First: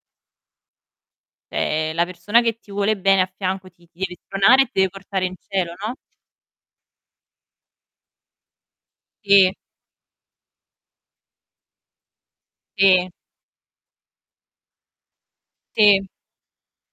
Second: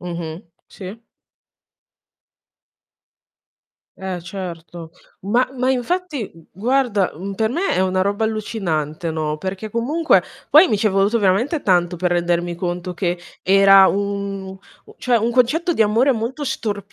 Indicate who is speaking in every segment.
Speaker 1: Mh-mh. Sì.
Speaker 2: Ehm, la persona che ti vuole bene a fianco ti ti deve
Speaker 1: Eh,
Speaker 2: spronare e ti deve
Speaker 1: certo.
Speaker 2: portare in
Speaker 1: Ma ma
Speaker 2: cielo, no?
Speaker 1: infatti g guarda, mhmm, per me è una roba allucinante, no,
Speaker 2: Sì.
Speaker 1: perché comunque poi mi ci è voluto veramente tanto per rendermi conto
Speaker 2: Sì.
Speaker 1: che era un un cioè, un concetto di
Speaker 2: Ti
Speaker 1: amore molto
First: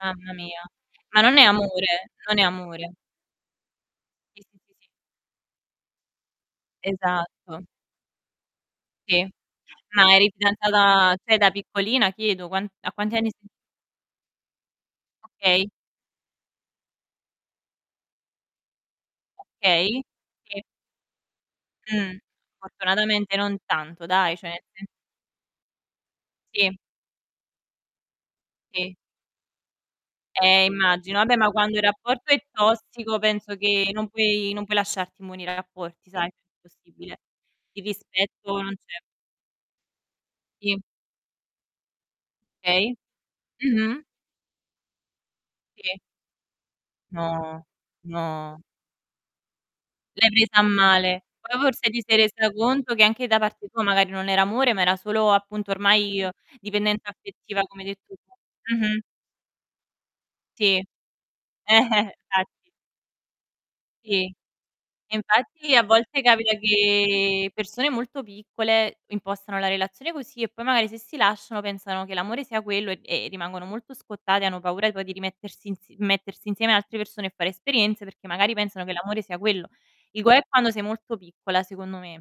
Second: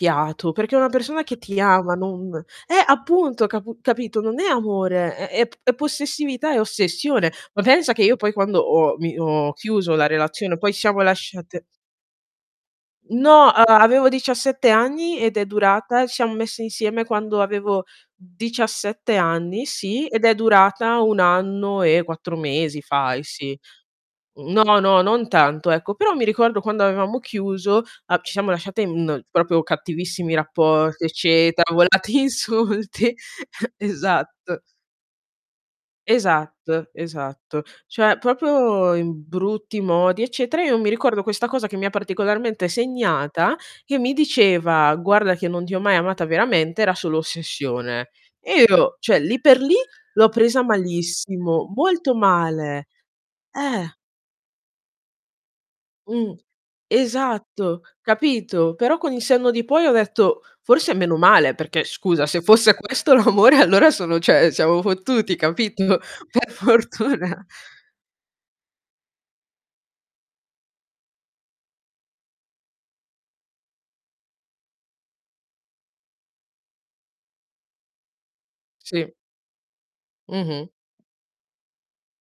Speaker 2: mamma mia.
Speaker 1: perché una
Speaker 2: Ma
Speaker 1: persona
Speaker 2: non
Speaker 1: che
Speaker 2: è
Speaker 1: ti ama
Speaker 2: amore
Speaker 1: non
Speaker 2: non è
Speaker 1: eh,
Speaker 2: amore.
Speaker 1: appunto, capu capito, non
Speaker 2: Sì,
Speaker 1: è
Speaker 2: sì, sì, sì.
Speaker 1: amore, è è p è possessività, è ossessione. Ma
Speaker 2: Esatto.
Speaker 1: pensa che io poi quando ho, mi
Speaker 2: Sì.
Speaker 1: ho chiuso la
Speaker 2: Ma eri
Speaker 1: relazione, poi ci siamo
Speaker 2: fidanzata sai da
Speaker 1: lasciate
Speaker 2: piccolina chiedo, quan a quanti anni s
Speaker 1: No, a avevo 17 anni ed è
Speaker 2: Okay.
Speaker 1: durata ci siamo messe insieme quando avevo 17 anni,
Speaker 2: Okay.
Speaker 1: sì, ed è
Speaker 2: Sì.
Speaker 1: durata 1 anno e
Speaker 2: Mh,
Speaker 1: 4 mesi fai
Speaker 2: fortunatamente non
Speaker 1: sì.
Speaker 2: tanto dai, cioè nel
Speaker 1: No, no,
Speaker 2: sen
Speaker 1: no, non tanto, ecco. Però mi ricordo
Speaker 2: Sì.
Speaker 1: quando avevamo chiuso, a ci siamo lasciate
Speaker 2: Sì.
Speaker 1: in, proprio, cattivissimi
Speaker 2: Eh,
Speaker 1: rapporti
Speaker 2: immagino. Vabbè, ma
Speaker 1: eccetera,
Speaker 2: quando il
Speaker 1: volati
Speaker 2: rapporto è
Speaker 1: insulti
Speaker 2: tossico penso che non puoi
Speaker 1: Esatto.
Speaker 2: non puoi lasciarti immuni dai rapporti, sai,
Speaker 1: Esatto,
Speaker 2: impossibile.
Speaker 1: esatto.
Speaker 2: Il
Speaker 1: Cioè
Speaker 2: rispetto non
Speaker 1: proprio
Speaker 2: c'è.
Speaker 1: in brutti modi, eccetera. Io
Speaker 2: Sì.
Speaker 1: mi ricordo questa cosa che mi ha particolarmente
Speaker 2: Okay.
Speaker 1: segnata, che
Speaker 2: Mh-mh.
Speaker 1: mi diceva: "Guarda che non ti ho
Speaker 2: Sì.
Speaker 1: mai amata veramente, era solo
Speaker 2: No,
Speaker 1: ossessione".
Speaker 2: no.
Speaker 1: E io cioè lì per lì l'ho
Speaker 2: L'hai presa a
Speaker 1: presa
Speaker 2: male. Poi
Speaker 1: malissimo,
Speaker 2: forse ti
Speaker 1: molto
Speaker 2: sei resa
Speaker 1: male.
Speaker 2: conto che anche da parte tua
Speaker 1: Eh.
Speaker 2: magari non era amore, ma era solo appunto ormai
Speaker 1: Mh.
Speaker 2: dipendenza affettiva,
Speaker 1: Esatto,
Speaker 2: come hai detto tu.
Speaker 1: capito? Però
Speaker 2: Mh-mh.
Speaker 1: con il senno di poi ho detto:
Speaker 2: Ti.
Speaker 1: "Forse meno male." Perché scusa, se
Speaker 2: [unintelligible]
Speaker 1: fosse questo l'amore allora sono
Speaker 2: Sì,
Speaker 1: cioè siamo fottuti,
Speaker 2: infatti
Speaker 1: capit
Speaker 2: a
Speaker 1: no
Speaker 2: volte
Speaker 1: per
Speaker 2: capita
Speaker 1: fortuna
Speaker 2: che persone molto piccole impostano la relazione così e poi magari se si lasciano pensano che l'amore sia quello e, ehm, rimangono molto scottate, hanno paura poi di rimettersi ins mettersi insieme ad altre persone e fare esperienze, perché magari pensano che
Speaker 1: Sì.
Speaker 2: l'amore sia quello. Il guaio è
Speaker 1: Mh-mh.
Speaker 2: quando sei molto piccola, secondo me.